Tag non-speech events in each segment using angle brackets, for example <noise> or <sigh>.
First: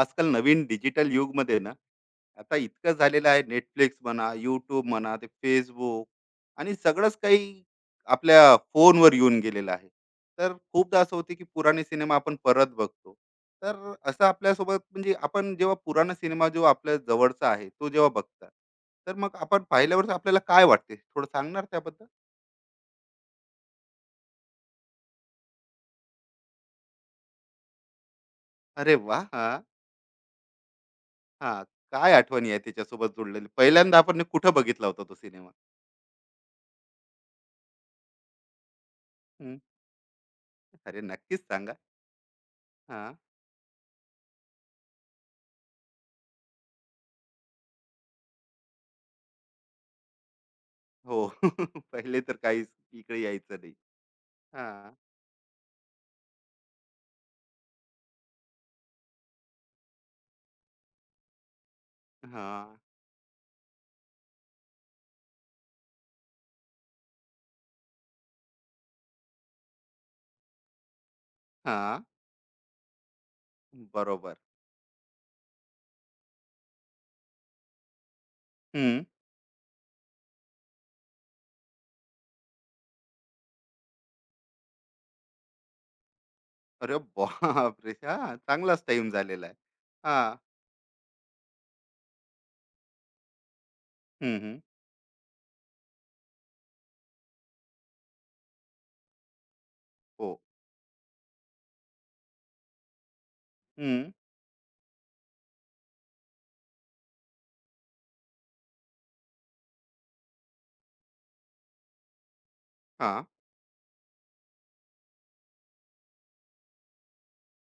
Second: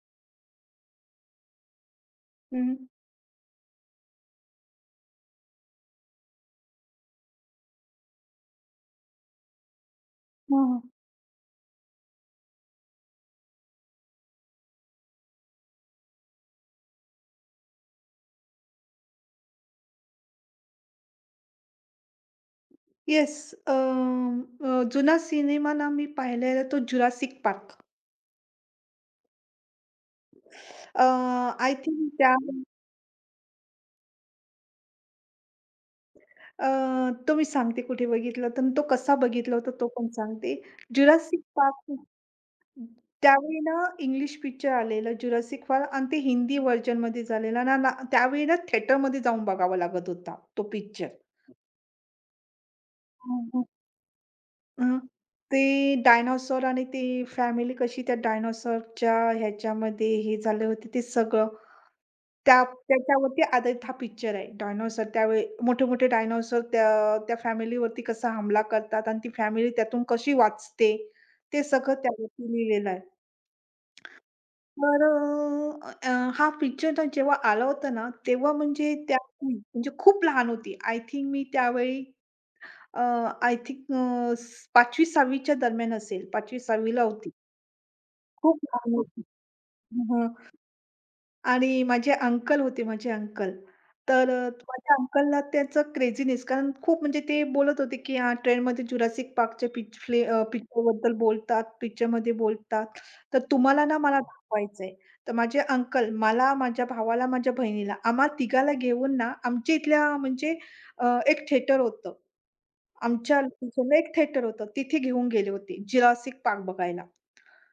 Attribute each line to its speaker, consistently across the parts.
Speaker 1: आजकाल नवीन डिजिटल युगमध्ये ना आता
Speaker 2: हं.
Speaker 1: इतकं झालेलं आहे. नेटफ्लिक्स म्हणा, यूट्यूब म्हणा, ते फेसबुक आणि सगळंच काही आपल्या फोनवर येऊन गेलेलं आहे. तर
Speaker 2: हां,
Speaker 1: खूपदा असं होते की पुराणे सिनेमा आपण परत बघतो. तर असं आपल्यासोबत म्हणजे आपण जेव्हा पुराणा सिनेमा जो आपल्या जवळचा आहे तो जेव्हा बघतात, तर मग आपण पाहिल्यावर आपल्याला काय वाटते थोडं सांगणार त्याबद्दल.
Speaker 2: येस. जुना सिनेमा ना मी पाहिलेला तो जुरासिक पार्क.
Speaker 1: अरे वा! हा
Speaker 2: अ,
Speaker 1: हा
Speaker 2: आय थिंक
Speaker 1: काय
Speaker 2: त्या
Speaker 1: आठवणी आहे त्याच्यासोबत जोडलेली? पहिल्यांदा आपण कुठं बघितला होता तो सिनेमा?
Speaker 2: अ, तो मी सांगते कुठे बघितला होता आणि तो कसा बघितला
Speaker 1: हम्म.
Speaker 2: होता तो पण सांगते.
Speaker 1: अरे नक्कीच
Speaker 2: जुरासिक
Speaker 1: सांगा.
Speaker 2: पार्क
Speaker 1: हां.
Speaker 2: त्यावेळी ना इंग्लिश पिक्चर आलेला जुरासिक पार्क आणि ते हिंदी व्हर्जनमध्ये झालेला ना ना त्यावेळी ना थिएटरमध्ये जाऊन बघावा लागत होता तो पिक्चर.
Speaker 1: हो. <laughs> पहिले तर काहीच इकडे यायचं
Speaker 2: हां,
Speaker 1: नाही. हां.
Speaker 2: ते डायनोसॉर आणि ते फॅमिली कशी त्या डायनोसॉरच्या ह्याच्यामध्ये हे झाले होते ते सगळं. त्या
Speaker 1: हां.
Speaker 2: त्याच्यावरती आधारित हा पिक्चर आहे. डायनोसॉर त्यावेळी मोठे-मोठे डायनोसॉर त्या त्या फॅमिलीवरती कसा हमला करतात आणि ती फॅमिली त्यातून कशी वाचते, ते सगळं
Speaker 1: हां.
Speaker 2: त्यावरती लिहिलेलं आहे.
Speaker 1: बरोबर.
Speaker 2: तर अ, अ, हा पिक्चर ना जेव्हा आला होता ना, तेव्हा म्हणजे
Speaker 1: हं.
Speaker 2: त्या मी म्हणजे खूप लहान होती. आय थिंक मी त्यावेळी अ, आय थिंक अ, 5वी 6वी च्या दरम्यान असेल. 5वी 6वी
Speaker 1: अरे
Speaker 2: होती.
Speaker 1: बापरे! हां,
Speaker 2: खूप
Speaker 1: चांगलाच
Speaker 2: लहान
Speaker 1: टाईम
Speaker 2: होती.
Speaker 1: झालेला आहे. हां.
Speaker 2: आणि माझे अंकल होते माझे अंकल.
Speaker 1: हं, हं.
Speaker 2: माझ्या अंकलला त्याचं क्रेझीनेस कारण खूप म्हणजे ते बोलत होते, की हां, ट्रेनमध्ये जुरासिक पार्कच्या पिच फ्ले
Speaker 1: हो.
Speaker 2: पिक्चरबद्दल बोलतात, पिक्चरमध्ये बोलतात. तर तुम्हाला ना
Speaker 1: हं.
Speaker 2: मला दाखवायचंय. तर माझे अंकल मला, माझ्या भावाला, माझ्या बहिणीला आम्हा तिघाला घेऊन ना आमच्या इथल्या म्हणजे एक थिएटर होतं.
Speaker 1: हां.
Speaker 2: आमच्या लोकेशनला एक थिएटर होतं. तिथे घेऊन गेले होते जुरासिक पार्क बघायला.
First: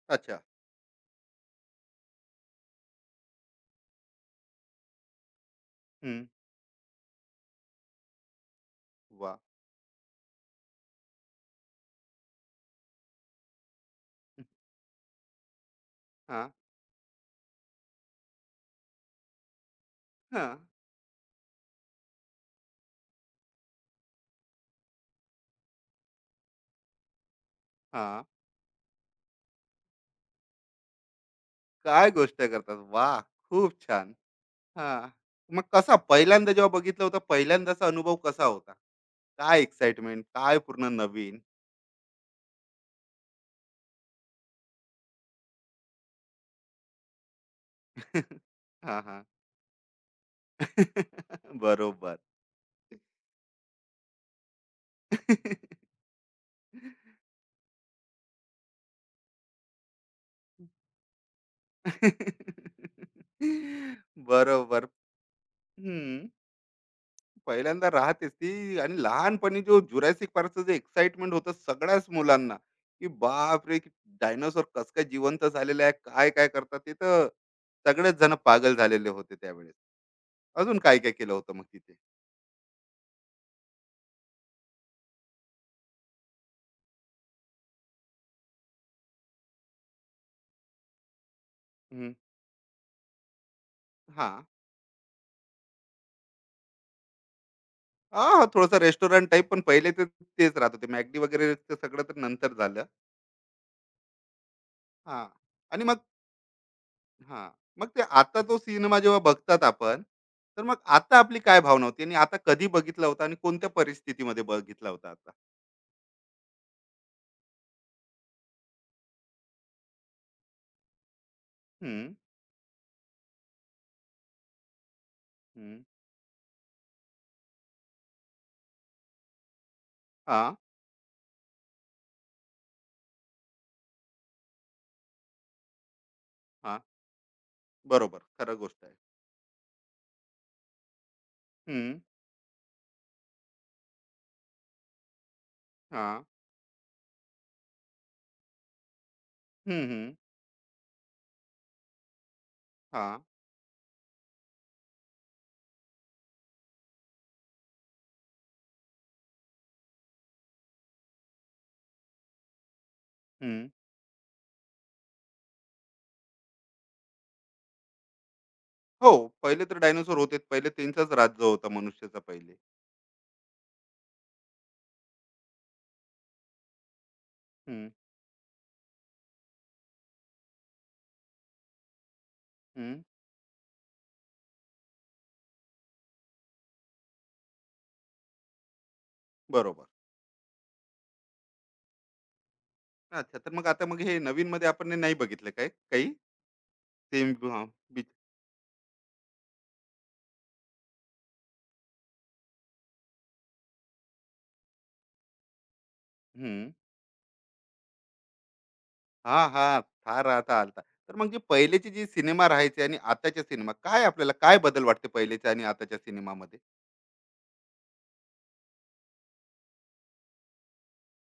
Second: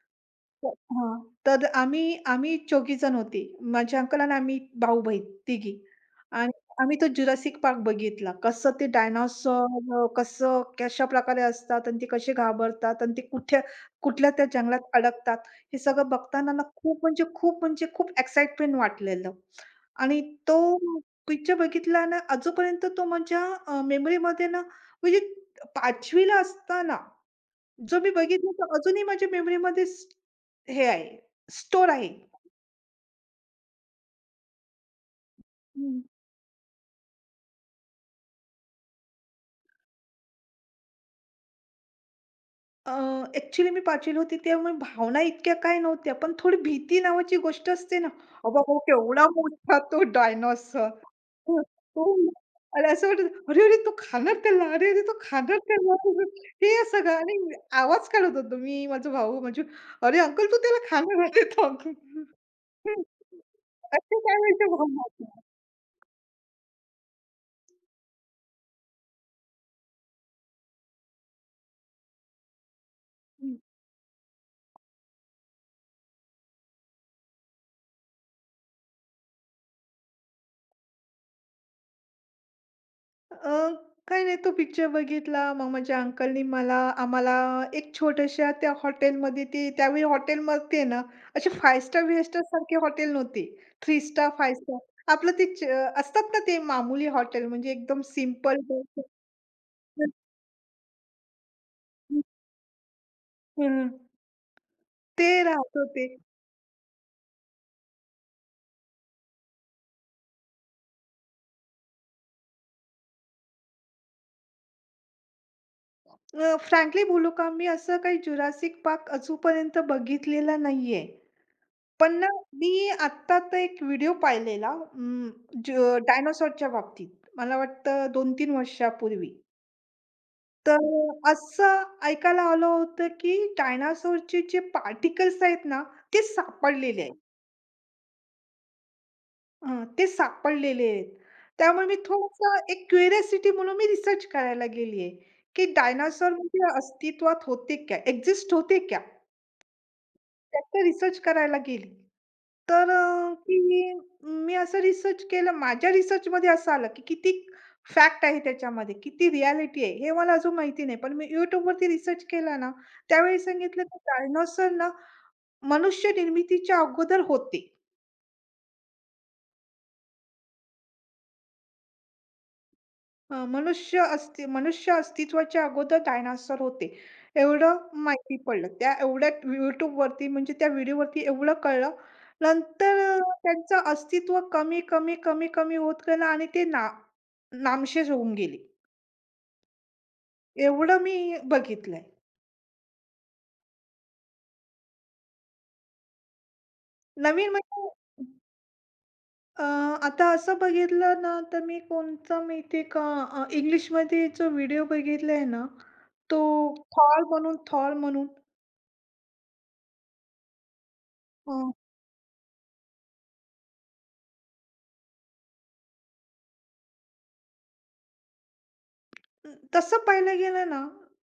Speaker 1: अच्छा.
Speaker 2: तर हां. तर आम्ही आम्ही 4घी जण होते. माझे अंकल आणि आम्ही भाऊ-बहीण तिघी.
Speaker 1: हं.
Speaker 2: आणि आम्ही तो जुरासिक पार्क बघितला. कसं ते
Speaker 1: वाह!
Speaker 2: डायनोसॉर कसं कशाप्रकारे असतात आणि ते कसे घाबरतात आणि ते कुठे कुठल्या त्या जंगलात अडकतात. हे सगळं
Speaker 1: हां.
Speaker 2: बघताना ना खूप म्हणजे खूप म्हणजे खूप एक्साइटमेंट वाटलेलं. आणि
Speaker 1: हां.
Speaker 2: तो पिक्चर बघितला ना, आजूपर्यंत तो माझ्या मेमरीमध्ये ना म्हणजे 5वी असताना जो मी
Speaker 1: हां.
Speaker 2: बघितला तो अजूनही माझ्या मेमरीमध्ये हे आहे, स्टोअर आहे.
Speaker 1: काय गोष्ट करतात. वाह! खूप छान. हां. मग कसा
Speaker 2: हं.
Speaker 1: पहिल्यांदा जेव्हा बघितलं होतं, पहिल्यांदाचा अनुभव कसा होता? काय एक्साइटमेंट, काय पूर्ण नवीन?
Speaker 2: अ, ॲक्चुअली मी 5वी ला होती त्यामुळे भावना इतक्या काही नव्हत्या, पण थोडी भीती नावाची गोष्ट असते ना,
Speaker 1: <laughs>
Speaker 2: अबाबा
Speaker 1: हां, हां.
Speaker 2: केवढा मोठा तो डायनॉसॉर.
Speaker 1: <laughs>
Speaker 2: हं, तो
Speaker 1: बरोबर.
Speaker 2: आणि असं वाटायचं, "अरे, अरे, तो खाणार त्याला, अरे, अरे, तो खाणार त्याला." <laughs> हे सगळं
Speaker 1: <laughs>
Speaker 2: आणि आवाज काढत होतो मी, माझा भाऊ म्हणजे, "अरे, अंकल, तू त्याला खाणार आहे." तो <laughs> अंकल हं, काय व्हायच्या
Speaker 1: बरोबर.
Speaker 2: भावना
Speaker 1: हं. पहिल्यांदा राहतेच ती. आणि लहानपणी जो जुरासिक पार्कचं जे एक्साइटमेंट होतं सगळ्याच मुलांना, की बापरे! डायनोसॉर कसं काय जिवंत झालेलं आहे, काय-काय करतात ते, तर सगळेच जण पागल झालेले होते त्यावेळेस. अजून काय-काय केलं होतं मग तिथे?
Speaker 2: अ, काही नाही तो पिक्चर बघितला. मग माझ्या अंकलनी मला आम्हाला एक छोट्याशा त्या हॉटेलमध्ये ती त्यावेळी हॉटेलमध्ये ना, असे 5 स्टार,
Speaker 1: हं.
Speaker 2: 5 स्टार सारखे हॉटेल नव्हते. 3 स्टार,
Speaker 1: हां.
Speaker 2: 5 स्टार आपलं ते असतात ना ते मामूली हॉटेल म्हणजे एकदम
Speaker 1: हां,
Speaker 2: सिंपल
Speaker 1: थोडंसं रेस्टॉरंट टाइप. पण पहिले तर तेच राहत होते. मॅकडी वगैरे ते सगळं तर नंतर झालं.
Speaker 2: हं,
Speaker 1: हां.
Speaker 2: ते राहत
Speaker 1: आणि मग
Speaker 2: होते.
Speaker 1: हां. मग ते आता तो सिनेमा जेव्हा बघतात आपण, तर मग आता आपली काय भावना होती आणि आता कधी बघितला होता आणि कोणत्या परिस्थितीमध्ये बघितला होता आता?
Speaker 2: फ्रँकली बोलू का मी असं काही जुरासिक पार्क अजूनपर्यंत बघितलेला नाहीये.
Speaker 1: हं,
Speaker 2: पण ना, मी आत्ता तर एक व्हिडिओ पाहिलेला अं,
Speaker 1: हं.
Speaker 2: ज डायनासॉरच्या बाबतीत. मला वाटतं 2-3 वर्षापूर्वी.
Speaker 1: हां,
Speaker 2: तर असं ऐकायला आलं होतं, की डायनासॉरचे जे पार्टिकल्स आहेत ना, ते
Speaker 1: हां.
Speaker 2: सापडलेले आहेत.
Speaker 1: बरोबर. खरं गोष्ट आहे.
Speaker 2: हं, ते सापडलेले आहेत.
Speaker 1: हं,
Speaker 2: त्यामुळे मी थोडंसं एक क्युरिओसिटी म्हणून मी रिसर्च करायला गेली आहे, की
Speaker 1: हां.
Speaker 2: डायनासॉर म्हणजे अस्तित्वात होते क्या? एक्झिस्ट होते क्या?
Speaker 1: हं, हं.
Speaker 2: त्याचं रिसर्च करायला गेली. तर
Speaker 1: हां.
Speaker 2: अ, की मी असं रिसर्च केलं. माझ्या रिसर्चमध्ये असं आलं, की किती फॅक्ट आहे त्याच्यामध्ये, किती रिॲलिटी आहे, हे मला अजून माहिती नाही. पण मी YouTubeवरती रिसर्च केला ना, त्यावेळी
Speaker 1: हं.
Speaker 2: सांगितलं, की डायनोसॉर ना मनुष्य निर्मितीच्या अगोदर होते.
Speaker 1: हो, पहिले तर डायनोसॉर होतेच. पहिले त्यांचाच राज्य होता, मनुष्याचा पहिले.
Speaker 2: अ, मनुष्य अस्ति मनुष्य अस्तित्वाच्या अगोदर डायनासोर होते. एवढं
Speaker 1: हं,
Speaker 2: माहिती पडलं. त्या एवढ्या YouTubeवरती म्हणजे त्या व्हिडिओवरती एवढं कळलं.
Speaker 1: हं.
Speaker 2: नंतर त्यांचं अस्तित्व कमी, कमी, कमी, कमी होत गेलं आणि ते ना नामशेष होऊन गेले.
Speaker 1: बरोबर.
Speaker 2: एवढं मी बघितलंय.
Speaker 1: अच्छा, तर मग आता मग हे नवीनमध्ये आपण हे नाही बघितलं काय काही? सेम
Speaker 2: नवीन
Speaker 1: हं.
Speaker 2: म्हणजे अ, आता असं बघितलं ना, तर मी कोणता माहिती आहे का इंग्लिशमध्ये जो व्हिडिओ बघितलाय ना, तो थॉर म्हणून.
Speaker 1: हां, हां. थार आता आलता. तर मग जे पहिलेचे जे सिनेमा राहायचे आणि आताचे सिनेमा, काय आपल्याला काय बदल वाटते पहिलेच्या आणि आताच्या सिनेमामध्ये?
Speaker 2: तसं पाहायला गेलं ना,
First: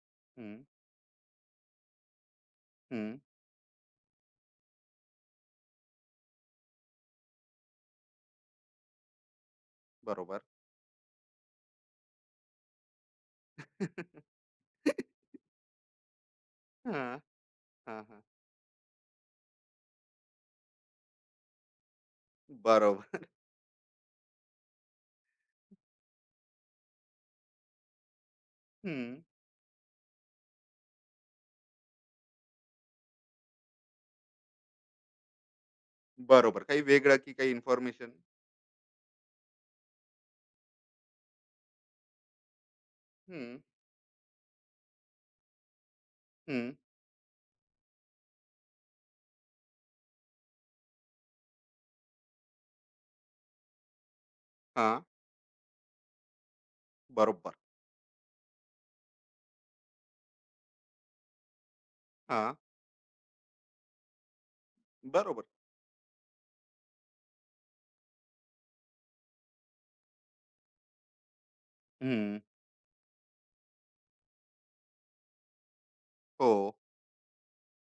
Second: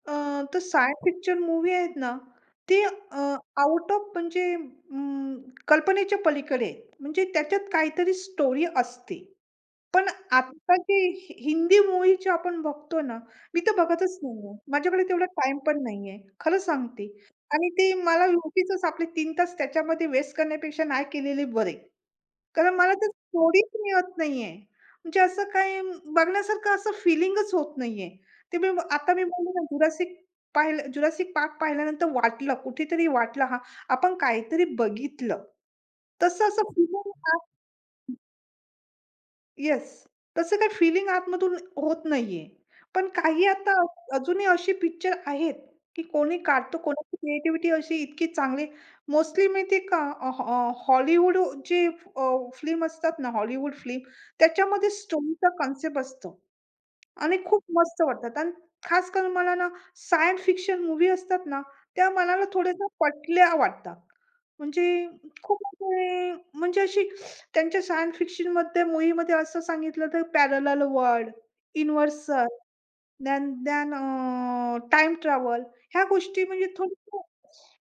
Speaker 2: अ,
Speaker 1: हं,
Speaker 2: तर सायन्स फिक्शन मूव्ही आहेत ना, ते
Speaker 1: हं.
Speaker 2: आउट ऑफ म्हणजे कल्पनेच्या पलीकडे आहेत. म्हणजे त्याच्यात काहीतरी स्टोरी असते. पण
Speaker 1: बरोबर.
Speaker 2: आत्ताची हि हिंदी मूव्ही जे आपण बघतो ना, मी तर बघतच नाहीये. माझ्याकडे तेवढा टाईम पण नाहीये. खरं सांगते.
Speaker 1: हां,
Speaker 2: आणि ते
Speaker 1: हां, हां.
Speaker 2: मला उगीचच आपले 3 तास त्याच्यामध्ये वेस्ट करण्यापेक्षा नाही केलेले बरे. कारण मला
Speaker 1: बरोबर.
Speaker 2: तर
Speaker 1: <laughs>
Speaker 2: स्टोरीच मिळत नाहीये. म्हणजे असं काही बघण्यासारखं असं फिलिंगच होत नाहीये. ते मी आता
Speaker 1: हं.
Speaker 2: मी बोलले ना जुरासिक पाहिलं जुरासिक पार्क पाहिल्यानंतर वाटलं, कुठेतरी वाटलं हां, आपण काहीतरी बघितलं. तसं
Speaker 1: बरोबर.
Speaker 2: असं
Speaker 1: काही
Speaker 2: फिलिंग
Speaker 1: वेगळं की काही इन्फॉर्मेशन.
Speaker 2: येस. तसं काही फीलिंग आतमधून होत नाहीये. पण
Speaker 1: हं,
Speaker 2: काही आता अजूनही अशी पिक्चर आहेत, की कोणी
Speaker 1: हं.
Speaker 2: काढतो, कोणाची क्रिएटिव्हिटी अशी इतकी चांगली मोस्टली माहिती आहे का अ, हॉ हॉलिवूड जे फिल्म असतात ना, हॉलिवूड फिल्म त्याच्यामध्ये
Speaker 1: हां.
Speaker 2: स्टोरीचा कन्सेप्ट असतो. आणि
Speaker 1: बरोबर.
Speaker 2: खूप मस्त वाटतात आणि खास करून मला ना सायन्स फिक्शन मूव्ही असतात ना, त्या मनाला
Speaker 1: हां.
Speaker 2: थोड्याशा पटल्या वाटतात. म्हणजे
Speaker 1: बरोबर.
Speaker 2: खूप असे म्हणजे अशी त्यांच्या सायन्स फिक्शनमध्ये मूव्हीमध्ये असं सांगितलं तर पॅरलल वर्ल्ड,
Speaker 1: हं.
Speaker 2: युनिव्हर्सल ज्ञान ज्ञान अ, टाईम ट्रॅव्हल ह्या गोष्टी
Speaker 1: हो.
Speaker 2: म्हणजे थोडं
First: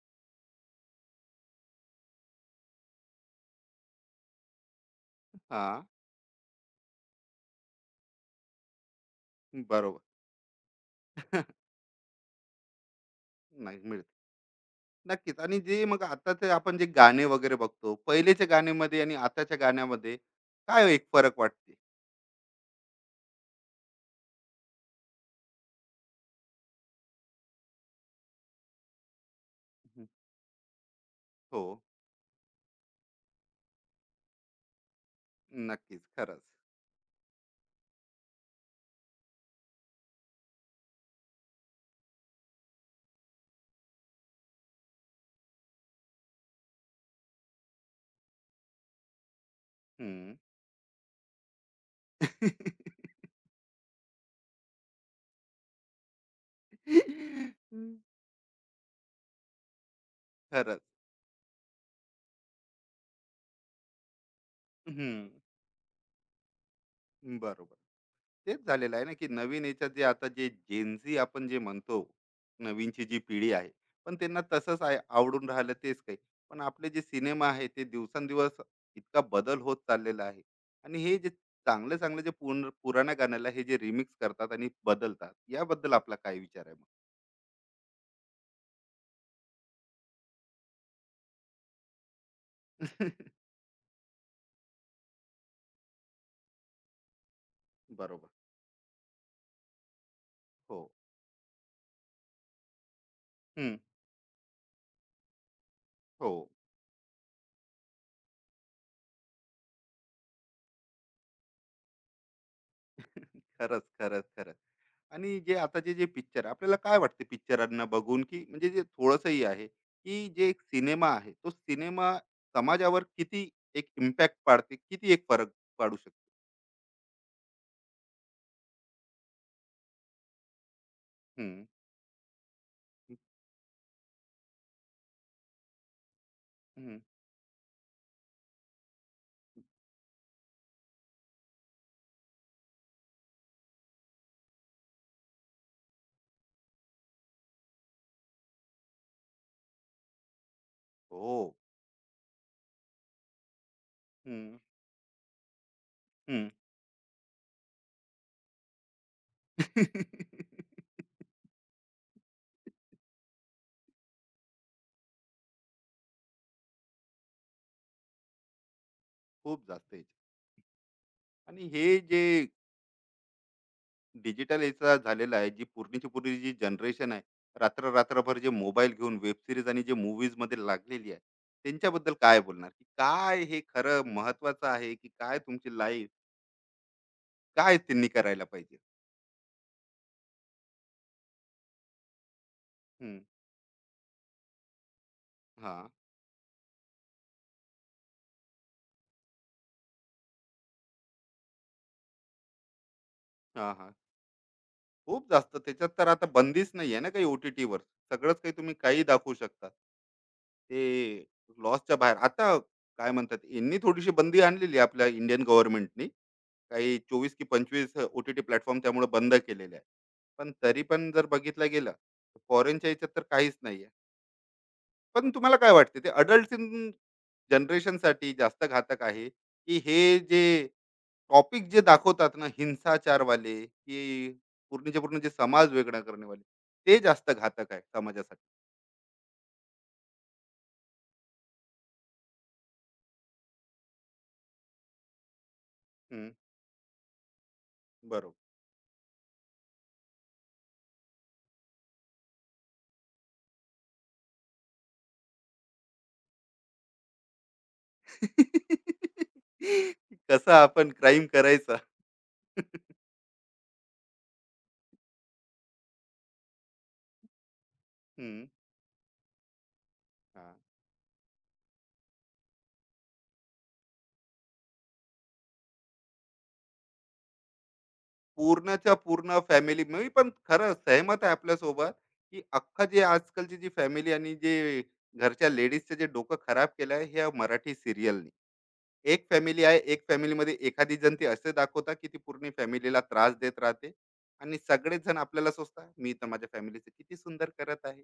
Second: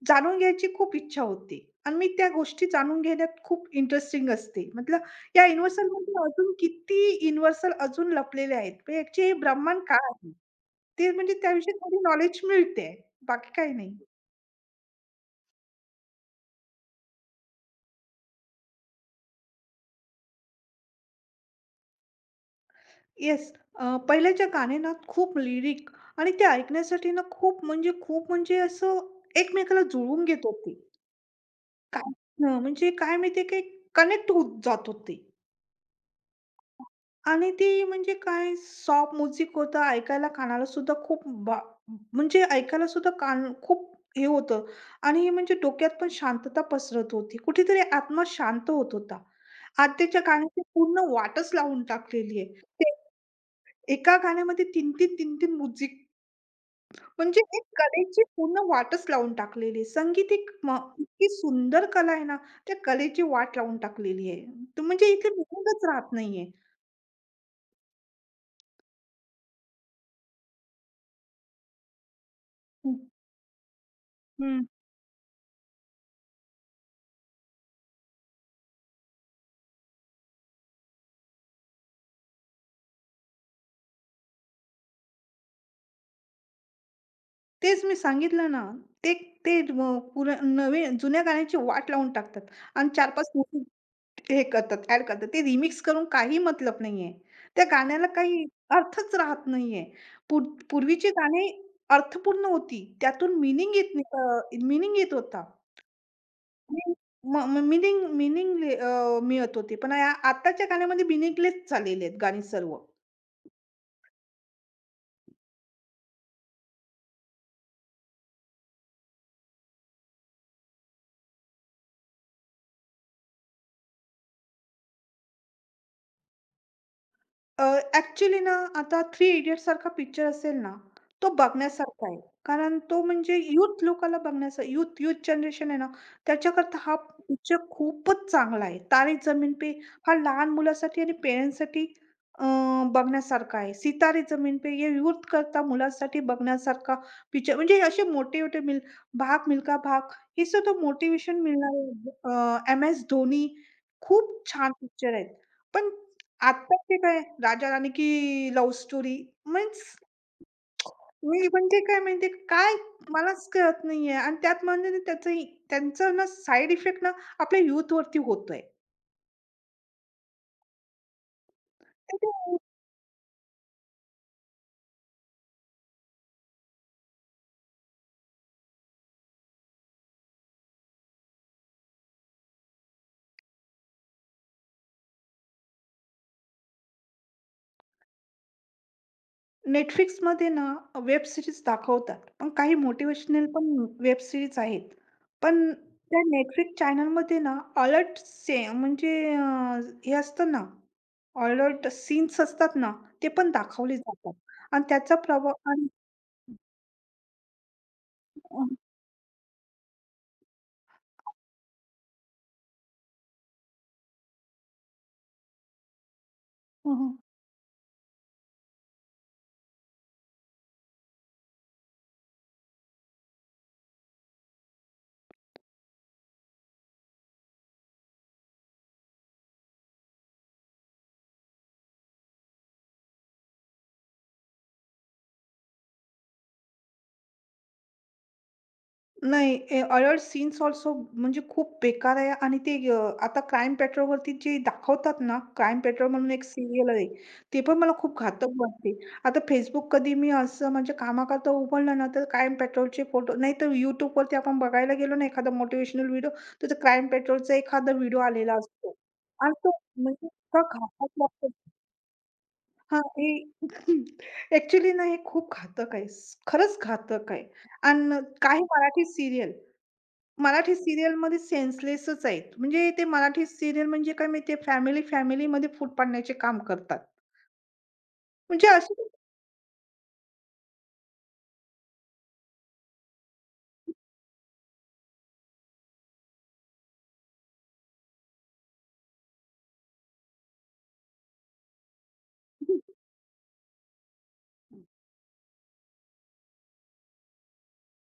Speaker 2: जाणून घ्यायची खूप इच्छा होती आणि मी त्या गोष्टी जाणून घेण्यात खूप इंटरेस्टिंग असते. म्हटलं या
Speaker 1: हां.
Speaker 2: युनिव्हर्सलमध्ये अजून किती युनिव्हर्सल अजून लपलेले आहेत. म्हणजे ॲक्चुअली हे ब्रह्मांड
Speaker 1: बरोबर.
Speaker 2: काय आहे? ते म्हणजे त्याविषयी थोडी नॉलेज मिळते. बाकी काही
Speaker 1: नाही
Speaker 2: नाही.
Speaker 1: मिळत. नक्कीच. आणि जे मग आताचे आपण जे गाणे वगैरे बघतो, पहिलेच्या गाण्यामध्ये आणि आताच्या गाण्यामध्ये काय एक फरक वाटते?
Speaker 2: येस. पहिल्याच्या गाणे ना खूप लिरिक आणि ते ऐकण्यासाठी ना खूप म्हणजे खूप म्हणजे असं एकमेकाला
Speaker 1: हं.
Speaker 2: जुळवून घेत होते.
Speaker 1: हो.
Speaker 2: काय हं, म्हणजे काय माहिती काही कनेक्ट होत जात होते.
Speaker 1: नक्कीच, खरंच.
Speaker 2: आणि ते म्हणजे काय सॉफ्ट म्युझिक होतं. ऐकायला कानाला सुद्धा खूप बा म्हणजे ऐकायला सुद्धा कान खूप हे होतं आणि हे म्हणजे डोक्यात पण शांतता पसरत होती. कुठेतरी आत्मा शांत होत होता. आत्याच्या
Speaker 1: हं.
Speaker 2: गाण्याची पूर्ण वाटच लावून टाकलेली आहे. ते एका गाण्यामध्ये 3-3, 3-3 म्युझिक म्हणजे एक
Speaker 1: हं. <laughs>
Speaker 2: कलेची पूर्ण वाटच लावून टाकलेली आहे. संगीत एक म
Speaker 1: खरंच.
Speaker 2: इतकी सुंदर कला आहे ना, त्या कलेची वाट लावून टाकलेली आहे. तर म्हणजे
Speaker 1: हं,
Speaker 2: इथे विनोदच राहत नाहीये.
Speaker 1: बरोबर. तेच झालेलं आहे ना, की नवीन याच्यात जे आता जे जेन झी आपण जे म्हणतो,
Speaker 2: हं.
Speaker 1: नवीनची जी पिढी आहे, पण त्यांना तसंच आहे आवडून राहिलं तेच काही. पण आपले जे सिनेमा आहे ते दिवसेंदिवस इतका बदल होत चाललेला आहे. आणि हे जे चांगले-चांगले जे पूर्ण पुराण्या गाण्याला हे जे रिमिक्स करतात आणि बदलतात, याबद्दल आपला काय विचार आहे मग?
Speaker 2: तेच मी सांगितलं ना. ते ते अ, पुरा नवीन जुन्या गाण्याची वाट लावून टाकतात आणि
Speaker 1: <laughs>
Speaker 2: 4-5 हे करतात, ॲड करतात. ते रिमिक्स करून काही मतलब नाहीये. त्या गाण्याला
Speaker 1: बरोबर.
Speaker 2: काही अर्थच राहत नाहीये. पूर
Speaker 1: हो.
Speaker 2: पूर्वीची गाणी अर्थपूर्ण होती. त्यातून मिनिंग
Speaker 1: हं.
Speaker 2: येत नाही येत होता.
Speaker 1: हो.
Speaker 2: मी म मिळत होती. पण या आत्ताच्या गाण्यामध्ये मीनिंगलेस झालेले आहेत गाणी सर्व.
Speaker 1: खरंच, खरंच, खरंच. आणि जे आताचे जे पिक्चर आपल्याला काय वाटते पिक्चरांना बघून, की म्हणजे जे थोडंसंही आहे की जे एक सिनेमा आहे, तो सिनेमा समाजावर किती एक इम्पॅक्ट पाडते, किती एक फरक पाडू शकते?
Speaker 2: अ, ॲक्चुअली ना, आता थ्री इडियट्ससारखा पिक्चर असेल ना, तो
Speaker 1: हम्म,
Speaker 2: बघण्यासारखा आहे. कारण तो म्हणजे यूथ लोकाला बघण्याचा यूथ यूथ जनरेशन आहे ना, त्याच्याकरता हा
Speaker 1: हम्म,
Speaker 2: पिक्चर खूपच चांगला आहे. तारे जमीन पे हा लहान मुलासाठी आणि पेरेंट्ससाठी अ, बघण्यासारखा आहे. सितारे जमीन पे हे यूथ करता मुलांसाठी बघण्यासारखा पिक्चर म्हणजे असे मोठे-मोठे भाग मिल्खा भाग हे सुद्धा
Speaker 1: हो
Speaker 2: मोटिव्हेशन मिळणारे एमएस धोनी खूप
Speaker 1: हम्म,
Speaker 2: छान पिक्चर आहेत. पण
Speaker 1: हम्म.
Speaker 2: आत्ताचे काय राजा-राणी की लव्ह स्टोरी मीन्स
Speaker 1: <laughs>
Speaker 2: मी म्हणजे काय माहिती आहे काय मलाच कळत नाहीये आणि त्यात म्हणजे त्यांचं ना साइड इफेक्ट ना आपल्या यूथवरती होतोय.
Speaker 1: खूप जास्त याचे. आणि हे
Speaker 2: तर
Speaker 1: जे
Speaker 2: ते
Speaker 1: डिजिटल याचा झालेला आहे, जी पूर्णीची पूर्णी जी जनरेशन आहे, रात्र रात्रभर जे मोबाईल घेऊन वेब सिरीज आणि जे movies मध्ये लागलेली आहे, त्यांच्याबद्दल काय बोलणार? की काय हे खरं महत्वाचं आहे की काय तुमची लाईफ? काय त्यांनी करायला पाहिजे?
Speaker 2: Netflixमध्ये ना वेब सीरीज दाखवतात. पण काही
Speaker 1: हं.
Speaker 2: मोटिव्हेशनल पण वेब सीरीज आहेत. पण
Speaker 1: हां.
Speaker 2: त्या Netflix चॅनलमध्ये ना अलर्ट से म्हणजे अ, हे असतं ना, अलर्ट सीन्स असतात ना, ते पण
Speaker 1: हां, हां.
Speaker 2: दाखवले जातात आणि त्याचा
Speaker 1: खूप
Speaker 2: प्रभाव
Speaker 1: जास्त
Speaker 2: आणि
Speaker 1: त्याच्यात. तर आता बंदीच नाही आहे ना काही ओ-टी-टीवर. सगळंच काही तुम्ही काहीही दाखवू शकता. ते लॉसच्या बाहेर. आता काय म्हणतात, यांनी थोडीशी बंदी आणलेली आहे आपल्या इंडियन गव्हर्नमेंटनी. काही
Speaker 2: हं,
Speaker 1: 24 की 25 ओ प्लॅटफॉर्म त्यामुळे बंद केलेले आहे. पण तरी पण जर बघितलं गेलं, फॉरेनच्या ह्याच्यात तर काहीच नाही आहे. पण तुम्हाला काय वाटते, ते अडल्ट जनरेशनसाठी जास्त घातक आहे, की हे जे टॉपिक जे दाखवतात ना हिंसाचारवाले, की पूर्णच्या पूर्ण जे समाज वेगळा करणेवाले, ते जास्त घातक आहे समाजासाठी?
Speaker 2: नाही, अडल्ट सीन्स अल्सो म्हणजे खूप बेकार आहे आणि ते आता क्राईम पेट्रोलवरती जे दाखवतात ना, क्राईम पेट्रोल
Speaker 1: हम्म,
Speaker 2: म्हणून एक सीरियल आहे. ते पण मला खूप घातक
Speaker 1: बरोबर.
Speaker 2: वाटते. आता Facebook कधी मी असं म्हणजे कामाकरता उघडलं ना, तर क्राईम पेट्रोलचे फोटो नाहीतर YouTubeवरती आपण बघायला गेलो ना एखादा मोटिव्हेशनल व्हिडिओ, तर ते क्राईम पेट्रोलचा एखादा व्हिडिओ आलेला असतो. आणि तो
Speaker 1: <laughs>
Speaker 2: म्हणजे
Speaker 1: कसा
Speaker 2: इतका
Speaker 1: आपण
Speaker 2: घातक
Speaker 1: क्राईम
Speaker 2: वाटतो
Speaker 1: करायचा. <laughs>
Speaker 2: हां, हे <laughs> ॲक्चुअली ना, हे खूप घातक आहे. खरंच घातक आहे. अन्
Speaker 1: हम्म,
Speaker 2: काही मराठी सीरियल
Speaker 1: हा.
Speaker 2: मराठी सीरियलमध्ये सेन्सलेसच आहेत. म्हणजे ते मराठी सीरियल म्हणजे काय माहिती आहे फॅमिलीमध्ये फूट पाडण्याचे काम करतात. म्हणजे
Speaker 1: पूर्णच्या
Speaker 2: अशी
Speaker 1: पूर्ण फॅमिली, मी पण खरं सहमत आहे आपल्यासोबत, की अख्खा जे आजकालची जी फॅमिली आणि जे घरच्या लेडीजचं जे डोकं खराब केलं आहे ह्या मराठी सिरियल. एक फॅमिली आहे, एक फॅमिलीमध्ये एखादी जण ती असे दाखवतात की ती पूर्ण फॅमिलीला त्रास देत राहते आणि सगळेच जण आपल्याला सोचतात, मी तर माझ्या फॅमिलीचं किती सुंदर करत आहे,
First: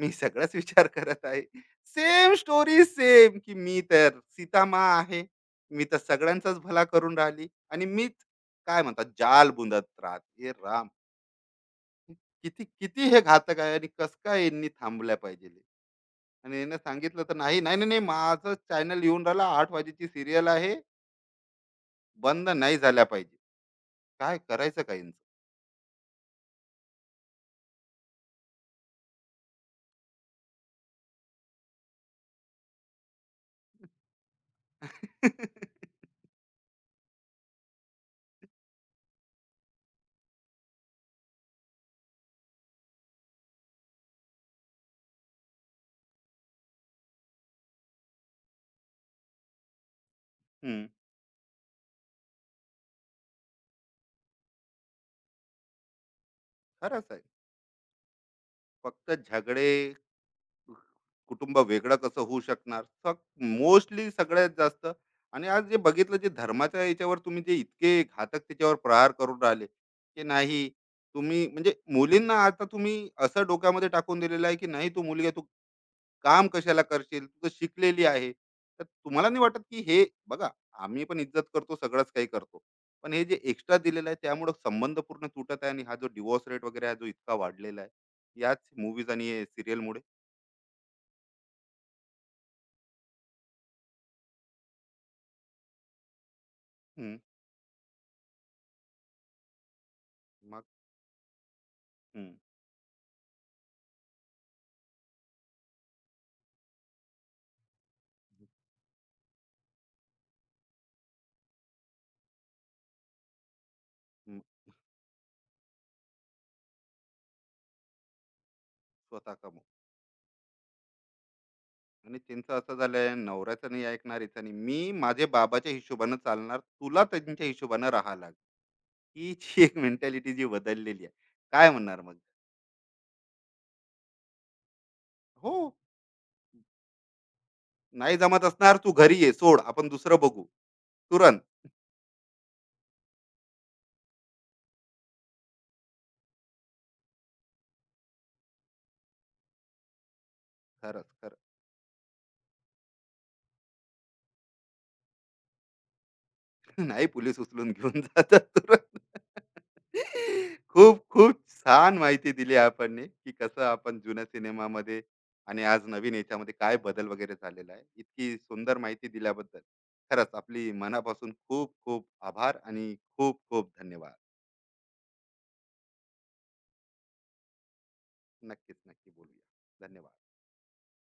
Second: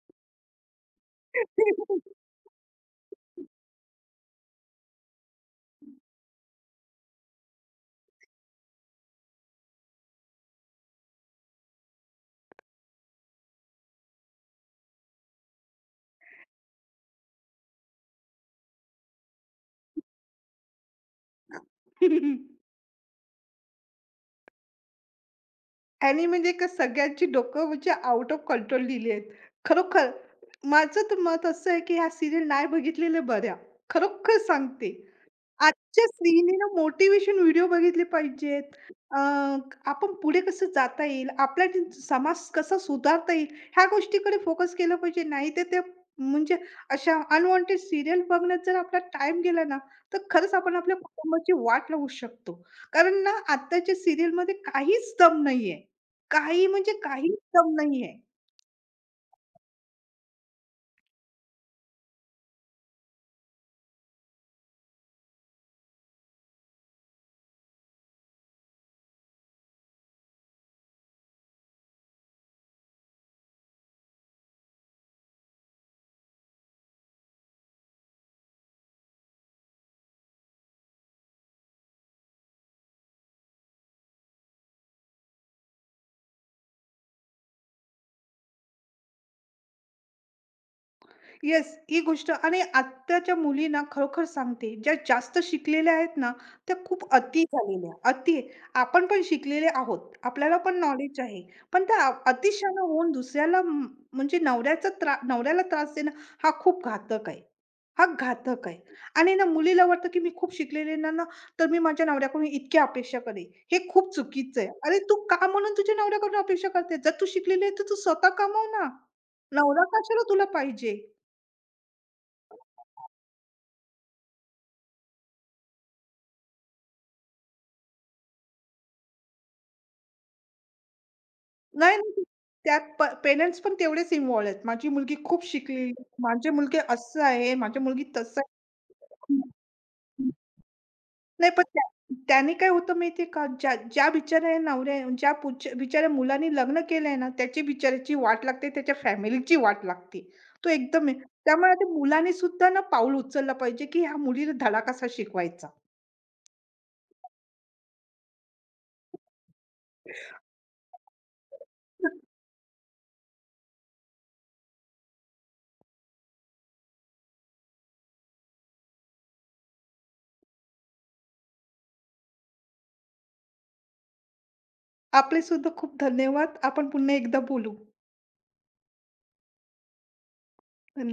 Speaker 1: मी सगळाच विचार करत आहे.
Speaker 2: <laughs>
Speaker 1: सेम स्टोरी सेम, की मी तर सीतामा आहे, मी तर सगळ्यांचाच भला करून राहिली आणि मीच, काय म्हणतात, जाल बुंदत राहत हे राम. किती किती हे घातक आहे आणि कस काय यांनी थांबल्या पाहिजे. आणि यानं सांगितलं तर नाही, नाही, नाही, नाही, माझं चॅनल येऊन राहिला आठ वाजेची सिरियल आहे, बंद नाही झाल्या पाहिजे. काय करायचं काय यांचं?
Speaker 2: आणि म्हणजे का सगळ्यांची डोकं म्हणजे आउट ऑफ कंट्रोल लिहिली आहेत. खरोखर माझं तर मत असं आहे की ह्या सीरियल नाही बघितलेल्या बऱ्या. खरोखर सांगते. आजच्या
Speaker 1: <laughs>
Speaker 2: स्त्रीने ना मोटिव्हेशन व्हिडिओ बघितले पाहिजेत. अ, आपण पुढे कसं जाता येईल, आपला जे समाज कसा सुधारता येईल, ह्या गोष्टीकडे फोकस केलं पाहिजे. नाही तर ते म्हणजे अशा अनवॉन्टेड सीरियल बघण्यात जर आपला टाइम गेला ना, तर खरंच आपण
Speaker 1: हं,
Speaker 2: आपल्या कुटुंबाची वाट लावू शकतो. कारण ना आत्ताच्या सीरियलमध्ये काहीच दम नाहीये. काही म्हणजे
Speaker 1: खरंच आहे.
Speaker 2: काहीच दम नाहीये.
Speaker 1: फक्त झगडे, कुटुंब वेगळं कसं होऊ शकणार? मोस्टली सगळ्यात जास्त. आणि आज जे बघितलं, जे धर्माच्या याच्यावर तुम्ही जे इतके घातक त्याच्यावर प्रहार करून राहिले, की नाही, तुम्ही म्हणजे मुलींना आता तुम्ही असं डोक्यामध्ये टाकून दिलेलं आहे, की नाही, तू मुलगी आहे, तू काम कशाला करशील, तू तर शिकलेली आहे. तर तुम्हाला नाही वाटत की हे, बघा, आम्ही पण इज्जत करतो, सगळंच काही करतो, पण हे जे एक्स्ट्रा दिलेलं आहे त्यामुळे संबंध पूर्ण तुटत आहे आणि हा जो डिवोर्स रेट वगैरे हा जो इतका वाढलेला आहे याच मूवीज आणि सिरियलमुळे.
Speaker 2: येस, ही गोष्ट आणि आत्ताच्या मुलींना खरोखर सांगते, ज्या जास्त शिकलेल्या आहेत ना, त्या खूप अति झालेल्या, अति. आपण पण शिकलेले आहोत, आपल्याला
Speaker 1: मग
Speaker 2: पण नॉलेज आहे. पण त्या
Speaker 1: हम्म,
Speaker 2: अतिशहाणा होऊन दुसऱ्याला म्हणजे नवऱ्याचा त्रा नवऱ्याला त्रास देणं हा खूप घातक आहे. हा घातक आहे आणि ना मुलीला वाटतं, की मी खूप शिकलेले ना ना, तर मी माझ्या नवऱ्याकडून इतकी अपेक्षा करेल. हे खूप
Speaker 1: हम्म,
Speaker 2: चुकीचं आहे. अरे तू का म्हणून तुझ्या नवऱ्याकडून अपेक्षा करते? जर तू शिकलेली आहे, तर तू स्वतः कमाव ना.
Speaker 1: स्वतः कमव.
Speaker 2: नवरा कशाला तुला पाहिजे?
Speaker 1: आणि त्यांचं असं झालंय नवऱ्याचं नाही ऐकणार हिचं, नाही, मी माझे बाबाच्या हिशोबानं चालणार, तुला त्यांच्या हिशोबानं राहा लाग. ही जी एक मेंटॅलिटी जी बदललेली आहे, काय
Speaker 2: नाही,
Speaker 1: म्हणणार मग?
Speaker 2: नाही. त्यात पेरेंट्स पण तेवढेच इन्व्हॉल्व आहेत. माझी मुलगी खूप
Speaker 1: हो.
Speaker 2: शिकली, माझे मुलगे असं आहे, माझी मुलगी
Speaker 1: नाही
Speaker 2: तसं
Speaker 1: जमत असणार, तू घरी ये
Speaker 2: आहे.
Speaker 1: सोड, आपण दुसरं बघू तुरंत.
Speaker 2: नाही, पण त्या त्याने काय होतं माहिती आहे का? ज्या ज्या बिचाऱ्या नवऱ्या ज्या बिचाऱ्या मुलाने लग्न केलंय ना, त्याची बिचाऱ्याची वाट लागते, त्याच्या फॅमिलीची वाट लागते. तो एकदम
Speaker 1: खरंच
Speaker 2: आहे.
Speaker 1: खरं.
Speaker 2: त्यामुळे त्या मुलाने सुद्धा ना पाऊल उचललं पाहिजे, की ह्या मुलीला धडा कसा शिकवायचा.
Speaker 1: <laughs> नाही पोलीस उचलून घेऊन जातात तुरंत. खूप खूप
Speaker 2: <laughs>
Speaker 1: छान माहिती दिली आपण, की कसं आपण जुन्या सिनेमामध्ये आणि आज नवीन याच्यामध्ये काय बदल वगैरे झालेला आहे. इतकी सुंदर माहिती दिल्याबद्दल खरंच आपली मनापासून खूप खूप आभार आणि खूप खूप धन्यवाद.
Speaker 2: आपले सुद्धा खूप धन्यवाद. आपण पुन्हा एकदा बोलू.
Speaker 1: नक्कीच, नक्की बोलूया. धन्यवाद.